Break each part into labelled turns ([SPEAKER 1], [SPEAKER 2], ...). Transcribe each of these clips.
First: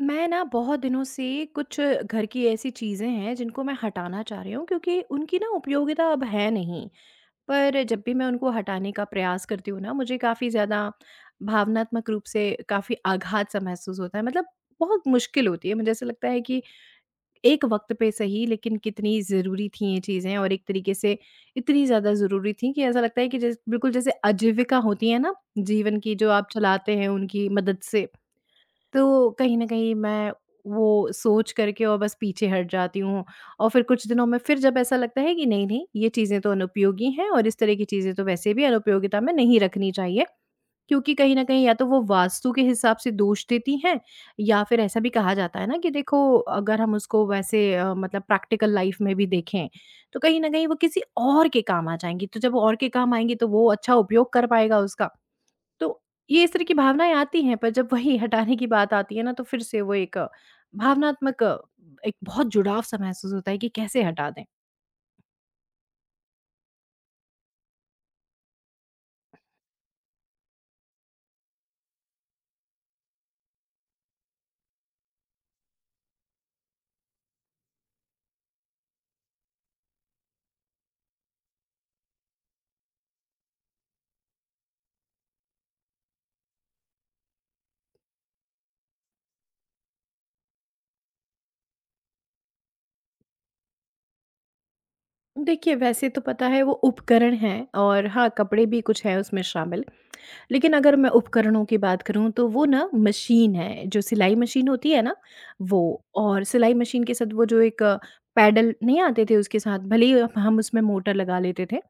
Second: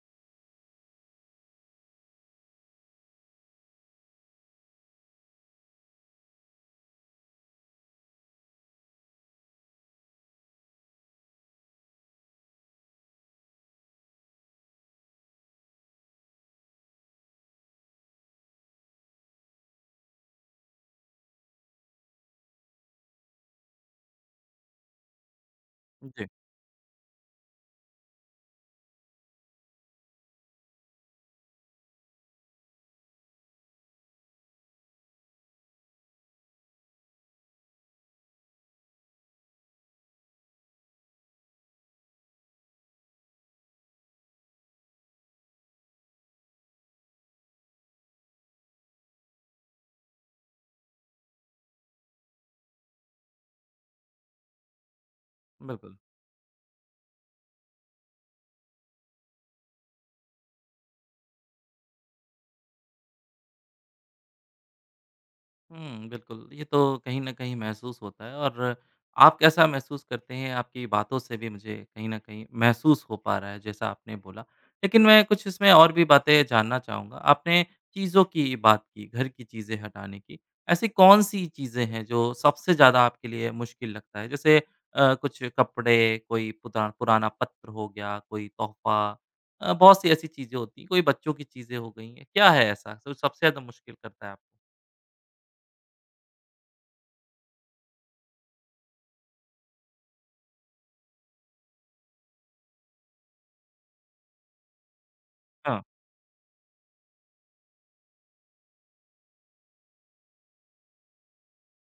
[SPEAKER 1] मैं ना बहुत दिनों से कुछ घर की ऐसी चीज़ें हैं जिनको मैं हटाना चाह रही हूँ क्योंकि उनकी ना उपयोगिता अब है नहीं। पर जब भी मैं उनको हटाने का प्रयास करती हूँ ना मुझे काफ़ी ज़्यादा भावनात्मक रूप से काफ़ी आघात-सा महसूस होता है। मतलब बहुत मुश्किल होती है, मुझे ऐसा लगता है कि एक वक़्त पे सही, लेकिन कितनी ज़रूरी थी ये चीज़ें। और एक तरीके से इतनी ज़्यादा ज़रूरी थी कि ऐसा लगता है कि जैस बिल्कुल जैसे आजीविका होती है ना जीवन की,
[SPEAKER 2] जी,
[SPEAKER 1] जो आप चलाते हैं उनकी मदद से। तो कहीं न कहीं मैं वो सोच करके और बस पीछे हट जाती हूँ। और फिर कुछ दिनों में फिर जब ऐसा लगता है कि नहीं, नहीं ये चीज़ें तो अनुपयोगी हैं और इस तरह की चीज़ें तो वैसे भी अनुपयोगिता में नहीं रखनी चाहिए। क्योंकि कहीं न कहीं या तो वो वास्तु के हिसाब से दोष देती हैं, या फिर ऐसा भी कहा जाता है ना कि देखो, अगर हम उसको वैसे मतलब प्रैक्टिकल लाइफ़ में भी देखें, तो कहीं न कहीं वो किसी और के काम आ जाएँगी। तो जब वो और के काम आएँगी तो वो अच्छा उपयोग कर पाएगा उसका। तो
[SPEAKER 2] बिल्कुल।
[SPEAKER 1] ये इस तरह की भावनाएँ आती हैं, पर जब वही हटाने की बात आती है ना, तो फिर से वो एक भावनात्मक एक बहुत जुड़ाव-सा महसूस होता है कि कैसे हटा दें।
[SPEAKER 2] हुँ, बिल्कुल। ये तो कहीं न कहीं महसूस होता है और आप कैसा महसूस करते हैं? आपकी बातों से भी मुझे कहीं न कहीं महसूस हो पा रहा है, जैसा आपने बोला। लेकिन मैं कुछ इसमें और भी बातें जानना चाहूँगा। आपने चीज़ों की बात की, घर की चीज़ें हटाने की। ऐसी कौन-सी चीज़ें हैं जो सबसे ज़्यादा आपके लिए मुश्किल लगता है? जैसे कुछ कपड़े, कोई पुदा पुराना पत्र हो गया, कोई तोहफ़ा, बहुत सी ऐसी चीज़ें होती हैं, कोई बच्चों की चीज़ें हो गई हैं। क्या है ऐसा जो सबसे ज़्यादा मुश्किल करता है आपको?
[SPEAKER 1] देखिए, वैसे तो पता है वो उपकरण हैं, और हाँ, कपड़े भी कुछ हैं उसमें शामिल। लेकिन अगर मैं उपकरणों की बात करूँ तो वो ना मशीन है, जो सिलाई मशीन होती है ना,
[SPEAKER 2] हाँ,
[SPEAKER 1] वो। और सिलाई मशीन के साथ वो जो एक पैडल नहीं आते थे उसके साथ, भले ही हम उसमें मोटर लगा लेते थे।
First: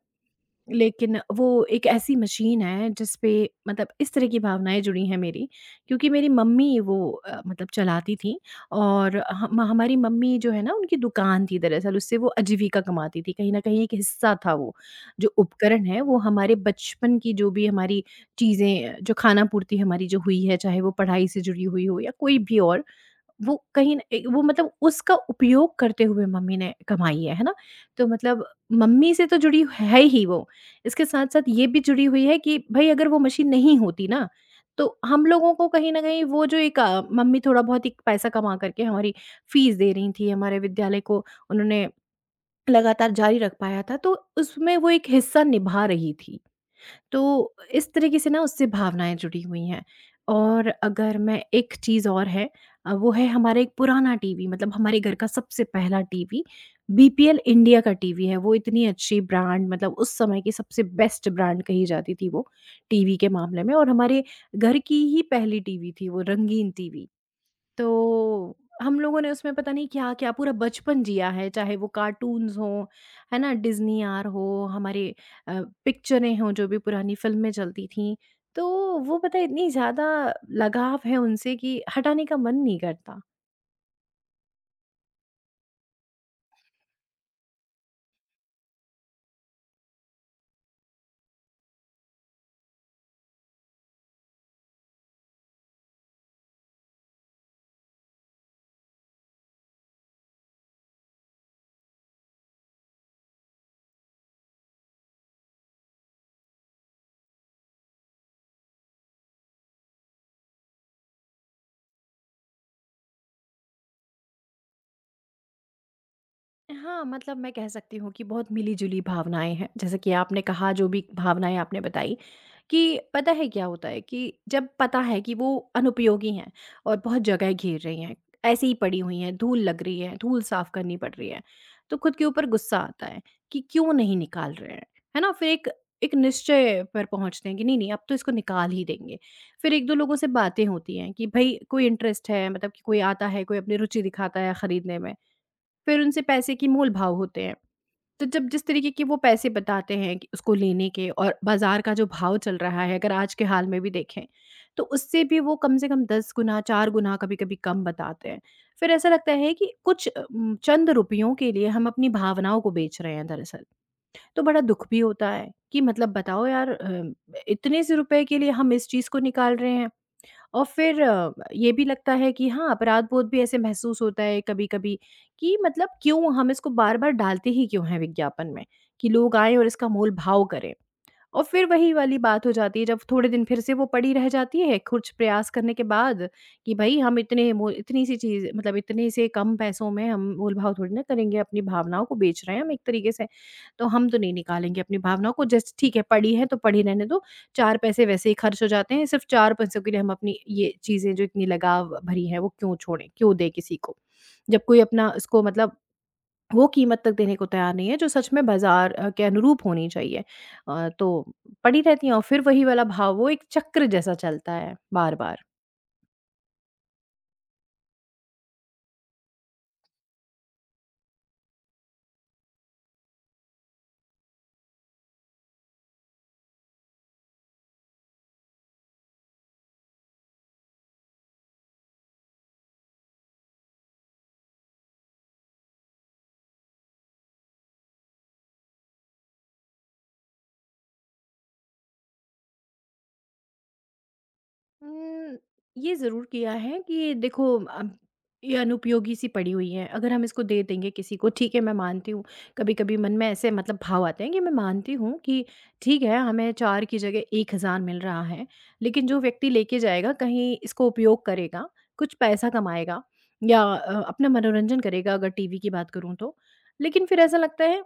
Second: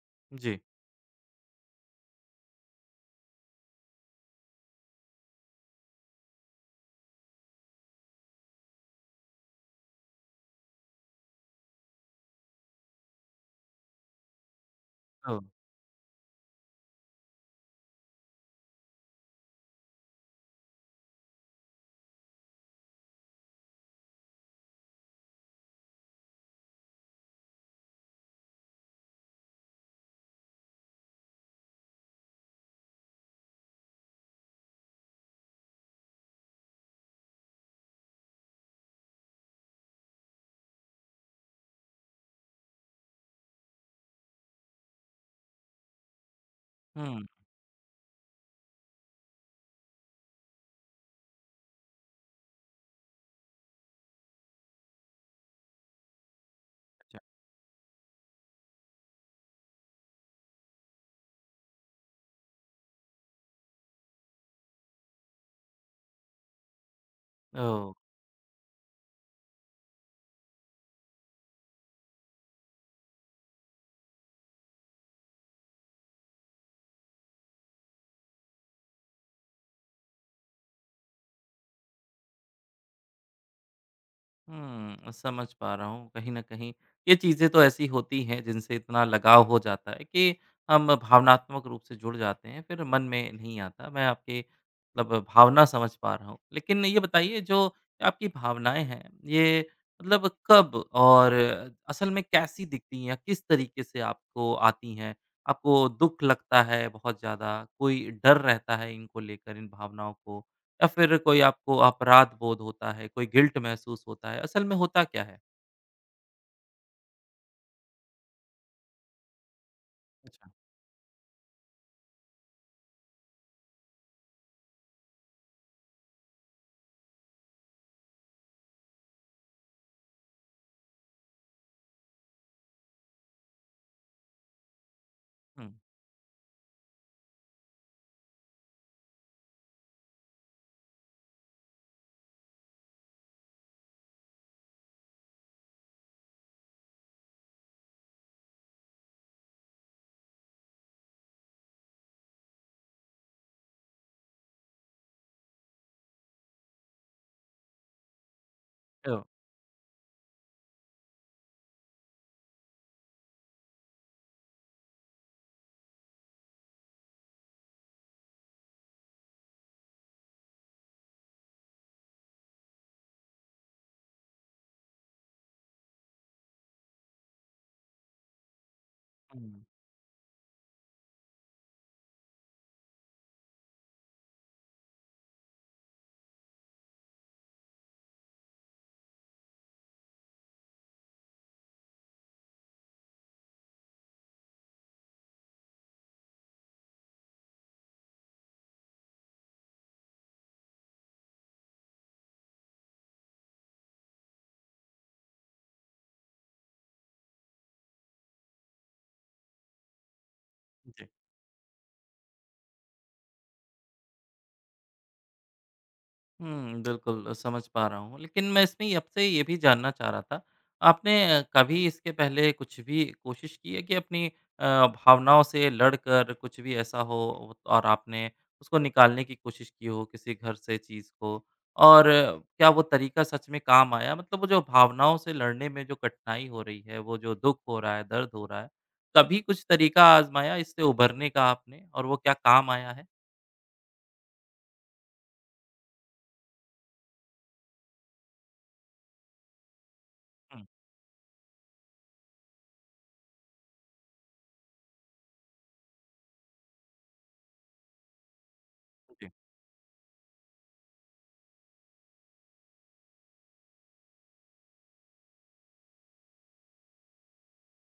[SPEAKER 2] जी।
[SPEAKER 1] लेकिन वो एक ऐसी मशीन है जिस पे मतलब इस तरह की भावनाएँ जुड़ी हैं मेरी, क्योंकि मेरी मम्मी वो मतलब चलाती थीं। और हम हमारी मम्मी जो है ना उनकी दुकान थी दरअसल, उससे वो आजीविका कमाती थी। कहीं न कहीं एक हिस्सा था वो, जो
[SPEAKER 2] ओह!
[SPEAKER 1] उपकरण है, वो हमारे बचपन की जो भी हमारी चीज़ें, जो खाना-पूर्ति हमारी जो हुई है, चाहे वो पढ़ाई से जुड़ी हुई हो या कोई भी और, वो कहीं न ए वो मतलब उसका उपयोग करते हुए मम्मी ने कमाई है ना? तो मतलब मम्मी से तो जुड़ी है ही वो। इसके साथ-साथ ये भी जुड़ी हुई है कि भई अगर वो मशीन नहीं होती ना, तो हम लोगों को कहीं न कहीं वो जो एक मम्मी थोड़ा बहुत एक पैसा कमा कर के हमारी फीस दे रही थी, हमारे विद्यालय को उन्होंने लगातार जारी रख पाया था, तो उसमें वो एक हिस्सा निभा रही थी।
[SPEAKER 2] हुँ,
[SPEAKER 1] तो इस तरीके से ना उससे भावनाएँ जुड़ी हुई हैं। और अगर मैं, एक चीज़ और है वो है हमारा एक पुराना टीवी, मतलब हमारे घर का सबसे पहला टीवी।
[SPEAKER 2] अच्छा।
[SPEAKER 1] बीपीएल इंडिया का टीवी है। वो इतनी अच्छी ब्रांड, मतलब उस समय की सबसे बेस्ट ब्रांड कही जाती थी वो टीवी के मामले में, और हमारे घर की ही पहली टीवी थी वो, रंगीन टीवी।
[SPEAKER 2] ओह!
[SPEAKER 1] तो हम लोगों ने उसमें पता नहीं क्या-क्या पूरा बचपन जिया है, चाहे वो कार्टून्स हों, है ना? डिज़्नी आर हो, हमारे पिक्चरें हों, जो भी पुरानी फ़िल्में चलती थीं, तो वो पता है इतनी ज़्यादा लगाव है उनसे कि हटाने का मन नहीं करता।
[SPEAKER 2] हुँ, समझ पा रहा हूँ। कहीं न कहीं ये चीज़ें तो ऐसी होती हैं जिनसे इतना लगाव हो जाता है कि हम भावनात्मक रूप से जुड़ जाते हैं, फिर मन में नहीं आता। मैं आपकी मतलब भावना समझ पा रहा हूँ। लेकिन ये बताइए जो आपकी भावनाएँ हैं, ये मतलब कब और असल में कैसी दिखती हैं या किस तरीके से आपको आती हैं? आपको दुःख लगता है बहुत ज़्यादा? कोई डर रहता है इनको लेकर, इन भावनाओं को? या फिर कोई आपको अपराध बोध होता है, कोई गिल्ट महसूस होता है, असल में होता क्या है?
[SPEAKER 1] हाँ, मतलब मैं कह सकती हूँ कि बहुत मिली-जुली भावनाएँ हैं, जैसे कि आपने
[SPEAKER 2] अच्छा।
[SPEAKER 1] कहा जो भी भावनाएँ आपने बताई कि पता है क्या होता है कि जब पता है कि वो अनुपयोगी हैं और बहुत जगह घेर रही हैं, ऐसे ही पड़ी हुई हैं, धूल लग रही है, धूल साफ करनी पड़ रही है, तो खुद के ऊपर गुस्सा आता है कि क्यों नहीं निकाल रहे हैं, है ना? फिर एक
[SPEAKER 2] हुँ।
[SPEAKER 1] एक निश्चय पर पहुँचते हैं कि नहीं, नहीं अब तो इसको निकाल ही देंगे। फिर 1-2 लोगों से बातें होती हैं कि भई कोई इंटरेस्ट है, मतलब कि कोई आता है, कोई अपनी रुचि दिखाता है खरीदने में। फिर उनसे पैसे की मोल-भाव होते हैं। तो जब जिस तरीके के वो पैसे बताते हैं कि उसको लेने के, और बाज़ार का जो भाव चल रहा है, अगर आज के हाल में भी देखें, तो उससे भी वो कम से कम 10 गुना, 4 गुना कभी-कभी कम बताते हैं। फिर ऐसा
[SPEAKER 2] ओह!
[SPEAKER 1] लगता है कि कुछ चंद रुपयों के लिए हम अपनी भावनाओं को बेच रहे हैं दरअसल। तो बड़ा दुःख भी होता है कि मतलब बताओ यार, इतने से रुपए के लिए हम इस चीज़ को निकाल रहे हैं। और फिर ये भी लगता है कि हाँ, अपराध-बोध भी ऐसे महसूस होता है कभी-कभी कि मतलब क्यों हम इसको बार-बार डालते ही क्यों हैं विज्ञापन में, कि लोग आएँ
[SPEAKER 2] हुँ।
[SPEAKER 1] और इसका मोल-भाव करें। और फिर वही वाली बात हो जाती है जब थोड़े दिन फिर से वो पड़ी रह जाती है कुछ प्रयास करने के बाद, कि भाई हम इतने मो इतनी सी चीज़, मतलब इतने से कम पैसों में हम मोल-भाव थोड़ी ना करेंगे, अपनी भावनाओं को बेच रहे हैं हम एक तरीके से। तो हम तो नहीं निकालेंगे अपनी भावनाओं को, जस्ट ठीक है पड़ी है तो पड़ी रहने दो। 4 पैसे वैसे ही खर्च हो जाते हैं, सिर्फ़ 4 पैसों के लिए हम अपनी ये चीज़ें जो इतनी लगाव भरी हैं वो क्यों छोड़ें, क्यों दें किसी को? जब कोई अपना उसको मतलब वो कीमत तक देने को तैयार नहीं है जो सच में बाज़ार के अनुरूप होनी चाहिए। तो पड़ी रहती हैं, और फिर वही वाला भाव, वो एक चक्र जैसा चलता है बार-बार।
[SPEAKER 2] हुँ, बिल्कुल समझ पा रहा हूँ। लेकिन मैं इसमें आपसे ये भी जानना चाह रहा था, आपने कभी इसके पहले कुछ भी कोशिश की है कि अपनी अ, भावनाओं से लड़कर कुछ भी ऐसा हो और आपने उसको निकालने की कोशिश की हो किसी घर से चीज़ को? और क्या वो तरीका सच में काम आया? मतलब वो जो भावनाओं से लड़ने में जो कठिनाई हो रही है, वो जो दुःख हो रहा है, दर्द हो रहा है, कभी कुछ तरीका आज़माया इससे उभरने का आपने और वो क्या काम आया है?
[SPEAKER 1] उम, ये ज़रूर किया है कि देखो, अब ये अनुपयोगी सी पड़ी हुई है, अगर हम इसको दे
[SPEAKER 2] हुँ,
[SPEAKER 1] देंगे किसी को, ठीक है मैं मानती हूँ। कभी-कभी मन में ऐसे मतलब भाव आते हैं कि मैं मानती हूँ कि ठीक है, हमें 4 की जगह 1,000 मिल रहा है, लेकिन जो
[SPEAKER 2] जी,
[SPEAKER 1] व्यक्ति लेके जाएगा कहीं इसको उपयोग करेगा, कुछ पैसा कमाएगा या अपना मनोरंजन करेगा अगर टीवी की बात करूँ तो। लेकिन फिर ऐसा लगता है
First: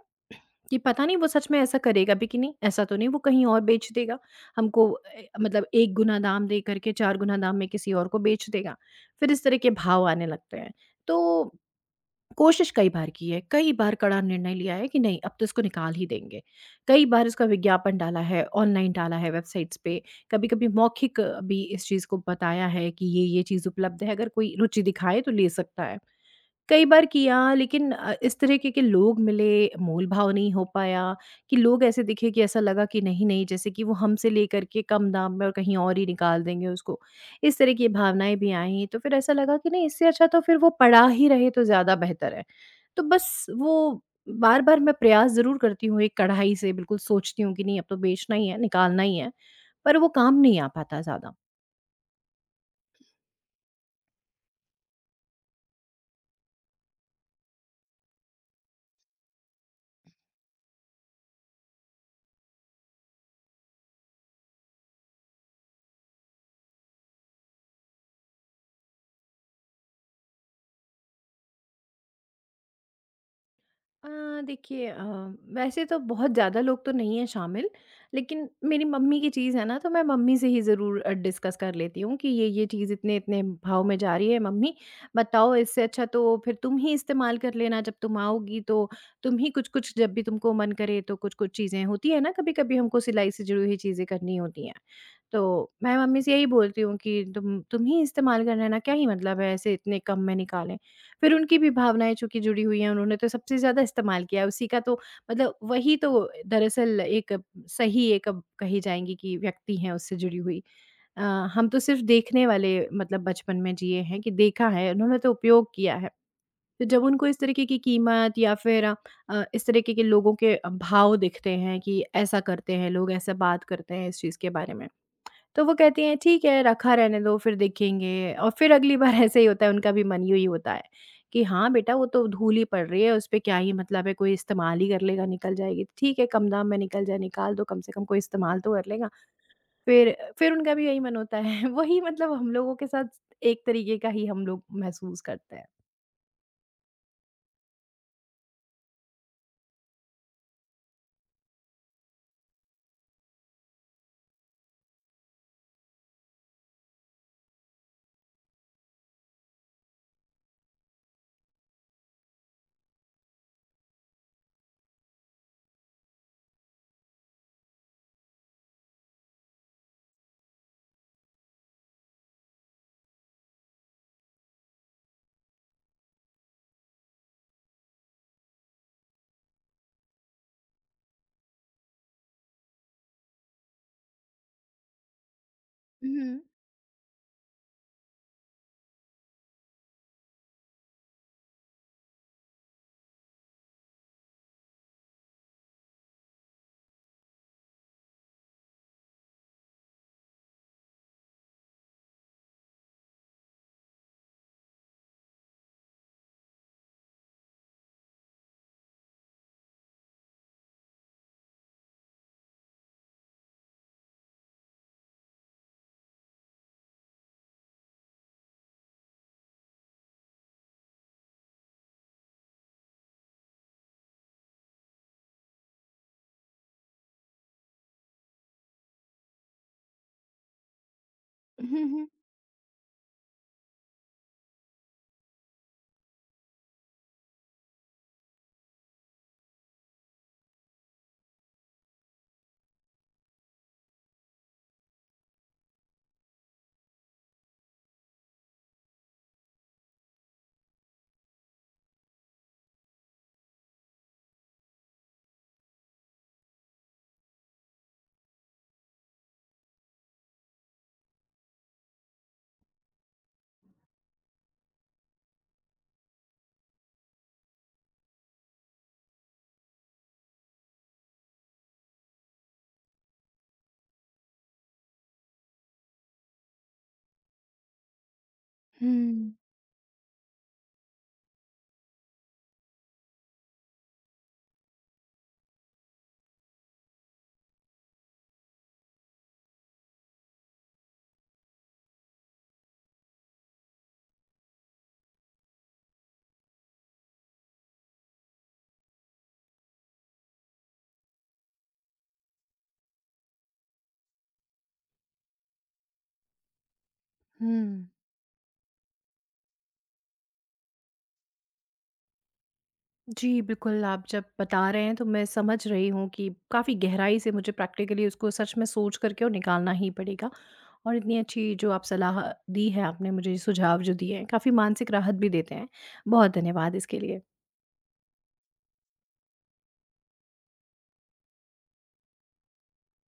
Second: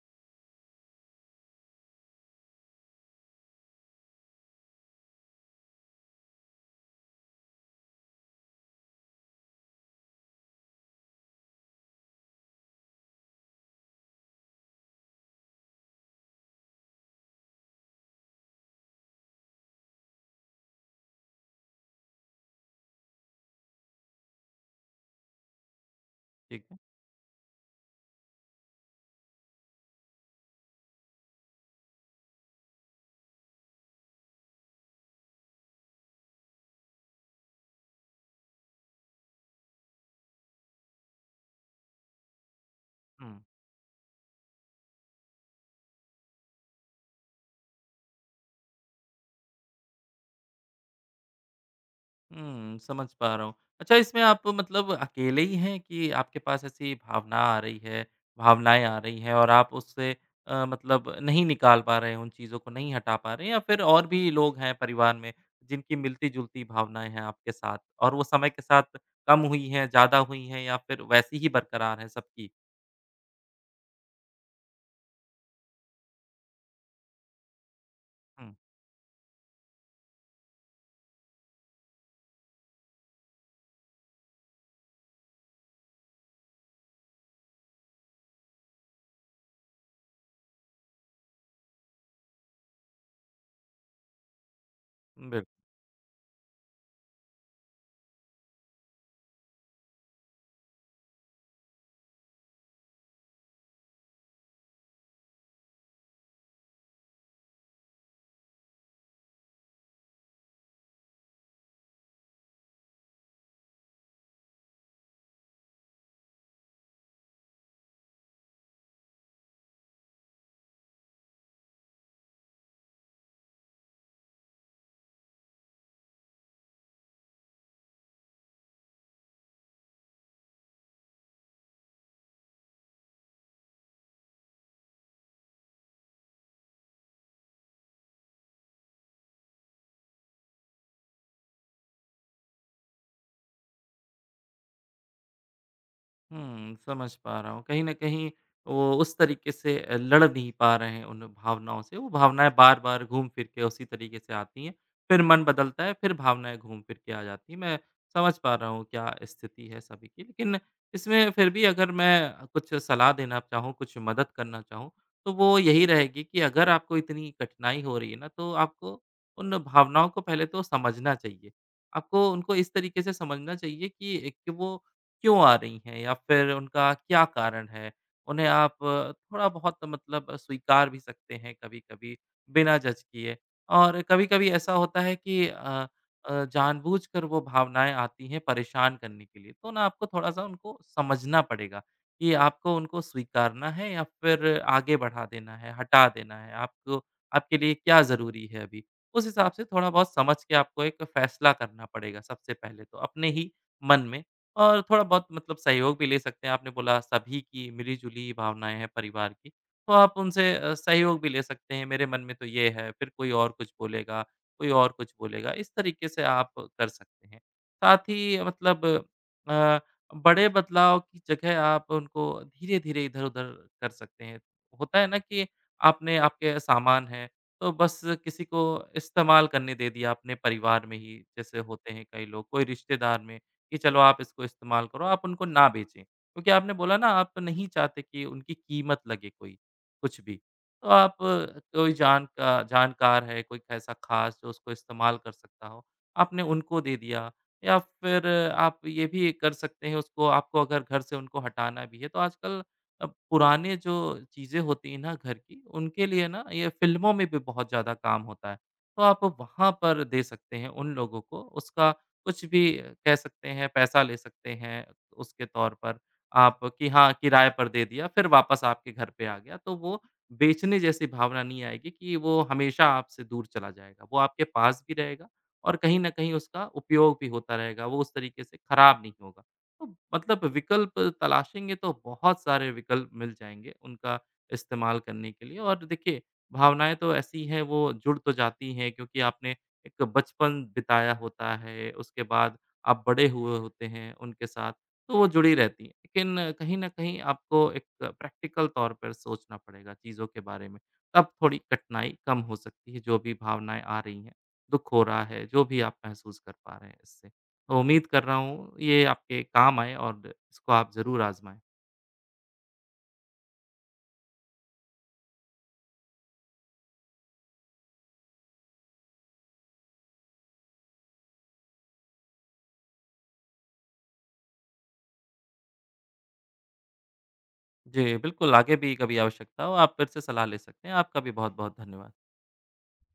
[SPEAKER 1] कि पता नहीं वो सच में ऐसा करेगा भी कि नहीं, ऐसा तो नहीं वो कहीं और बेच देगा। हमको मतलब 1 गुना दाम दे करके 4 गुना दाम में किसी और को बेच देगा। फिर इस तरह के भाव आने लगते हैं। तो कोशिश कई बार की है, कई बार कड़ा निर्णय लिया है कि नहीं अब तो इसको निकाल ही देंगे। कई बार इसका विज्ञापन डाला है, ऑनलाइन डाला है वेबसाइट्स पे, कभी-कभी मौखिक भी इस चीज़ को बताया है कि ये चीज़ उपलब्ध है, अगर कोई रुचि दिखाए तो ले सकता है।
[SPEAKER 2] ठीक है।
[SPEAKER 1] कई बार किया, लेकिन इस तरीके के लोग मिले, मोल-भाव नहीं हो पाया, कि लोग ऐसे दिखे कि ऐसा लगा कि नहीं-नहीं, जैसे कि वो हमसे लेकर के कम दाम में और कहीं और ही निकाल देंगे उसको। इस तरह की भावनाएँ भी आईं, तो फिर ऐसा लगा कि नहीं, इससे अच्छा तो फिर वो पड़ा ही रहे तो ज़्यादा बेहतर है। तो
[SPEAKER 2] हुँ।
[SPEAKER 1] बस वो बार-बार मैं प्रयास ज़रूर करती हूँ, एक कढ़ाई से बिल्कुल सोचती हूँ कि नहीं अब तो बेचना ही है, निकालना ही है, पर वो काम नहीं आ पाता ज़्यादा।
[SPEAKER 2] हुँ, समझ पा रहा हूँ। अच्छा इसमें आप मतलब अकेले ही हैं कि आपके पास ऐसी भावना आ रही है भावनाएँ आ रही हैं और आप उससे मतलब नहीं निकाल पा रहे हैं, उन चीज़ों को नहीं हटा पा रहे हैं या फिर और भी लोग हैं परिवार में जिनकी मिलती-जुलती भावनाएँ हैं आपके साथ और वो समय के साथ कम हुई हैं, ज़्यादा हुई हैं या फिर वैसी ही बरकरार हैं सबकी?
[SPEAKER 1] अ, देखिए, वैसे तो बहुत ज़्यादा लोग तो नहीं हैं शामिल, लेकिन
[SPEAKER 2] हुँ,
[SPEAKER 1] मेरी मम्मी की चीज़ है ना तो मैं मम्मी से ही ज़रूर डिस्कस कर लेती हूँ कि ये-ये चीज़ इतने-इतने भाव में जा रही है मम्मी, बताओ, इससे अच्छा तो फिर तुम ही इस्तेमाल कर लेना जब तुम आओगी तो, तुम ही कुछ-कुछ जब भी तुमको मन करे तो। कुछ-कुछ चीज़ें होती है ना, कभी-कभी हमको सिलाई से जुड़ी हुई चीज़ें करनी होती हैं। तो
[SPEAKER 2] बिल्कुल।
[SPEAKER 1] मैं मम्मी से यही बोलती हूँ कि तुम ही इस्तेमाल कर लेना, क्या ही मतलब है ऐसे इतने कम में निकालें। फिर उनकी भी भावनाएँ चूँकि जुड़ी हुई हैं, उन्होंने तो सबसे ज़्यादा इस्तेमाल किया है उसी का, तो मतलब वही तो दरअसल एक सही एक, अब कही जाएँगी कि व्यक्ति हैं उससे जुड़ी हुई। अ, हम तो सिर्फ़ देखने वाले मतलब बचपन में जिए हैं कि देखा है, उन्होंने तो उपयोग किया है। तो जब उनको इस तरीके की कीमत या फिर इस तरीके के लोगों के भाव दिखते हैं कि ऐसा करते हैं लोग, ऐसा बात करते हैं इस चीज़ के बारे में। तो वो कहती हैं ठीक है, रखा रहने दो फिर देखेंगे। और फिर अगली बार ऐसे ही होता है, उनका भी मन यही होता है कि हाँ बेटा, वो तो धूल ही पड़ रही है उस पे, क्या ही मतलब है, कोई इस्तेमाल ही कर लेगा, निकल जाएगी, ठीक है कम दाम में निकल जाए, निकाल दो, कम से कम कोई इस्तेमाल तो कर लेगा। फिर उनका भी यही मन होता है वही मतलब, हम लोगों के साथ एक तरीके का ही हम लोग महसूस करते हैं।
[SPEAKER 2] हुँ, समझ पा रहा हूँ। कहीं न कहीं वो उस तरीके से लड़ नहीं पा रहे हैं उन भावनाओं से। वो भावनाएँ बार-बार घूम फिर के उसी तरीके से आती हैं, फिर मन बदलता है, फिर भावनाएँ घूम फिर के आ जाती हैं। मैं समझ पा रहा हूँ क्या स्थिति है सभी की। लेकिन इसमें फिर भी अगर मैं कुछ सलाह देना चाहूँ, कुछ मदद करना चाहूँ, तो वो यही रहेगी कि अगर आपको इतनी कठिनाई हो रही है ना, तो आपको उन भावनाओं को पहले तो समझना चाहिए। आपको उनको इस तरीके से समझना चाहिए कि एक वो क्यों आ रही हैं या फिर उनका क्या कारण है? उन्हें आप थोड़ा बहुत मतलब स्वीकार भी सकते हैं कभी-कभी बिना जज किए। और कभी-कभी ऐसा होता है कि
[SPEAKER 1] हम्म।
[SPEAKER 2] जानबूझकर वो भावनाएँ आती हैं परेशान करने के लिए, तो ना आपको थोड़ा-सा उनको समझना पड़ेगा कि आपको उनको स्वीकारना है या फिर आगे बढ़ा देना है, हटा देना है, आपको आपके लिए क्या ज़रूरी है अभी? उस हिसाब से थोड़ा बहुत समझ के आपको एक फैसला करना पड़ेगा सबसे पहले तो अपने ही मन में और थोड़ा बहुत मतलब सहयोग भी ले सकते हैं। आपने बोला सभी की मिली-जुली भावनाएँ हैं परिवार की, तो आप उनसे सहयोग भी ले सकते हैं, मेरे मन में तो ये है, फिर कोई और कुछ बोलेगा, कोई और कुछ बोलेगा, इस तरीके से आप कर सकते हैं। साथ ही मतलब अ, बड़े बदलाव की जगह आप उनको धीरे-धीरे इधर-उधर कर सकते हैं। होता है ना कि आपने आपके सामान हैं, तो बस किसी को इस्तेमाल करने दे दिया अपने परिवार में ही, जैसे
[SPEAKER 1] हम्म।
[SPEAKER 2] होते हैं
[SPEAKER 1] हम्म।
[SPEAKER 2] कई लोग, कोई रिश्तेदार में कि चलो आप इसको इस्तेमाल करो, आप उनको ना बेचें। क्योंकि आपने बोला ना आप तो नहीं चाहते कि उनकी कीमत लगे कोई, कुछ भी। तो आप कोई जान का जानकार है, कोई ऐसा ख़ास जो उसको इस्तेमाल कर सकता हो, आपने उनको दे दिया या फिर आप ये भी कर सकते हैं उसको आपको अगर घर से उनको हटाना भी है, तो आजकल पुराने जो चीज़ें होती हैं ना घर की, उनके लिए ना ये फ़िल्मों में भी बहुत ज़्यादा काम होता है। तो आप वहाँ पर दे सकते हैं उन लोगों को, उसका कुछ भी कह सकते हैं, पैसा ले सकते हैं उसके तौर पर आप कि हाँ, किराए पर दे दिया फिर वापस आपके घर पे आ गया, तो वो बेचने जैसी भावना नहीं आएगी कि वो हमेशा आपसे दूर चला जाएगा। वो आपके पास भी रहेगा और कहीं न कहीं उसका उपयोग भी होता रहेगा, वो उस तरीके से खराब नहीं
[SPEAKER 1] हम्म।
[SPEAKER 2] होगा। तो मतलब विकल्प तलाशेंगे तो बहुत सारे विकल्प मिल जाएँगे उनका इस्तेमाल करने के लिए और देखिए भावनाएँ तो ऐसी हैं वो जुड़ तो जाती हैं क्योंकि आपने एक बचपन बिताया होता है, उसके बाद आप बड़े हुए होते हैं उनके साथ, तो वो जुड़ी रहती हैं। लेकिन कहीं न कहीं आपको एक प्रैक्टिकल तौर पर सोचना पड़ेगा चीज़ों के बारे में, तब थोड़ी कठिनाई कम हो सकती है, जो भी भावनाएँ आ रही हैं, दुःख हो रहा है, जो भी आप महसूस कर पा रहे हैं इससे। तो
[SPEAKER 1] हम्म।
[SPEAKER 2] उम्मीद कर रहा हूँ, ये आपके काम आए और इसको आप ज़रूर आज़माएँ।
[SPEAKER 1] जी, बिल्कुल, आप जब बता रहे हैं तो मैं समझ रही हूँ कि काफ़ी गहराई से मुझे प्रैक्टिकली उसको सच में सोच करके और निकालना ही पड़ेगा। और इतनी अच्छी जो आप सलाह दी है, आपने मुझे सुझाव जो दिए हैं, काफ़ी मानसिक राहत भी देते हैं। बहुत धन्यवाद इसके लिए।
[SPEAKER 2] जी, बिल्कुल, आगे भी कभी आवश्यकता हो, आप फिर से सलाह ले सकते हैं। आपका भी बहुत-बहुत धन्यवाद।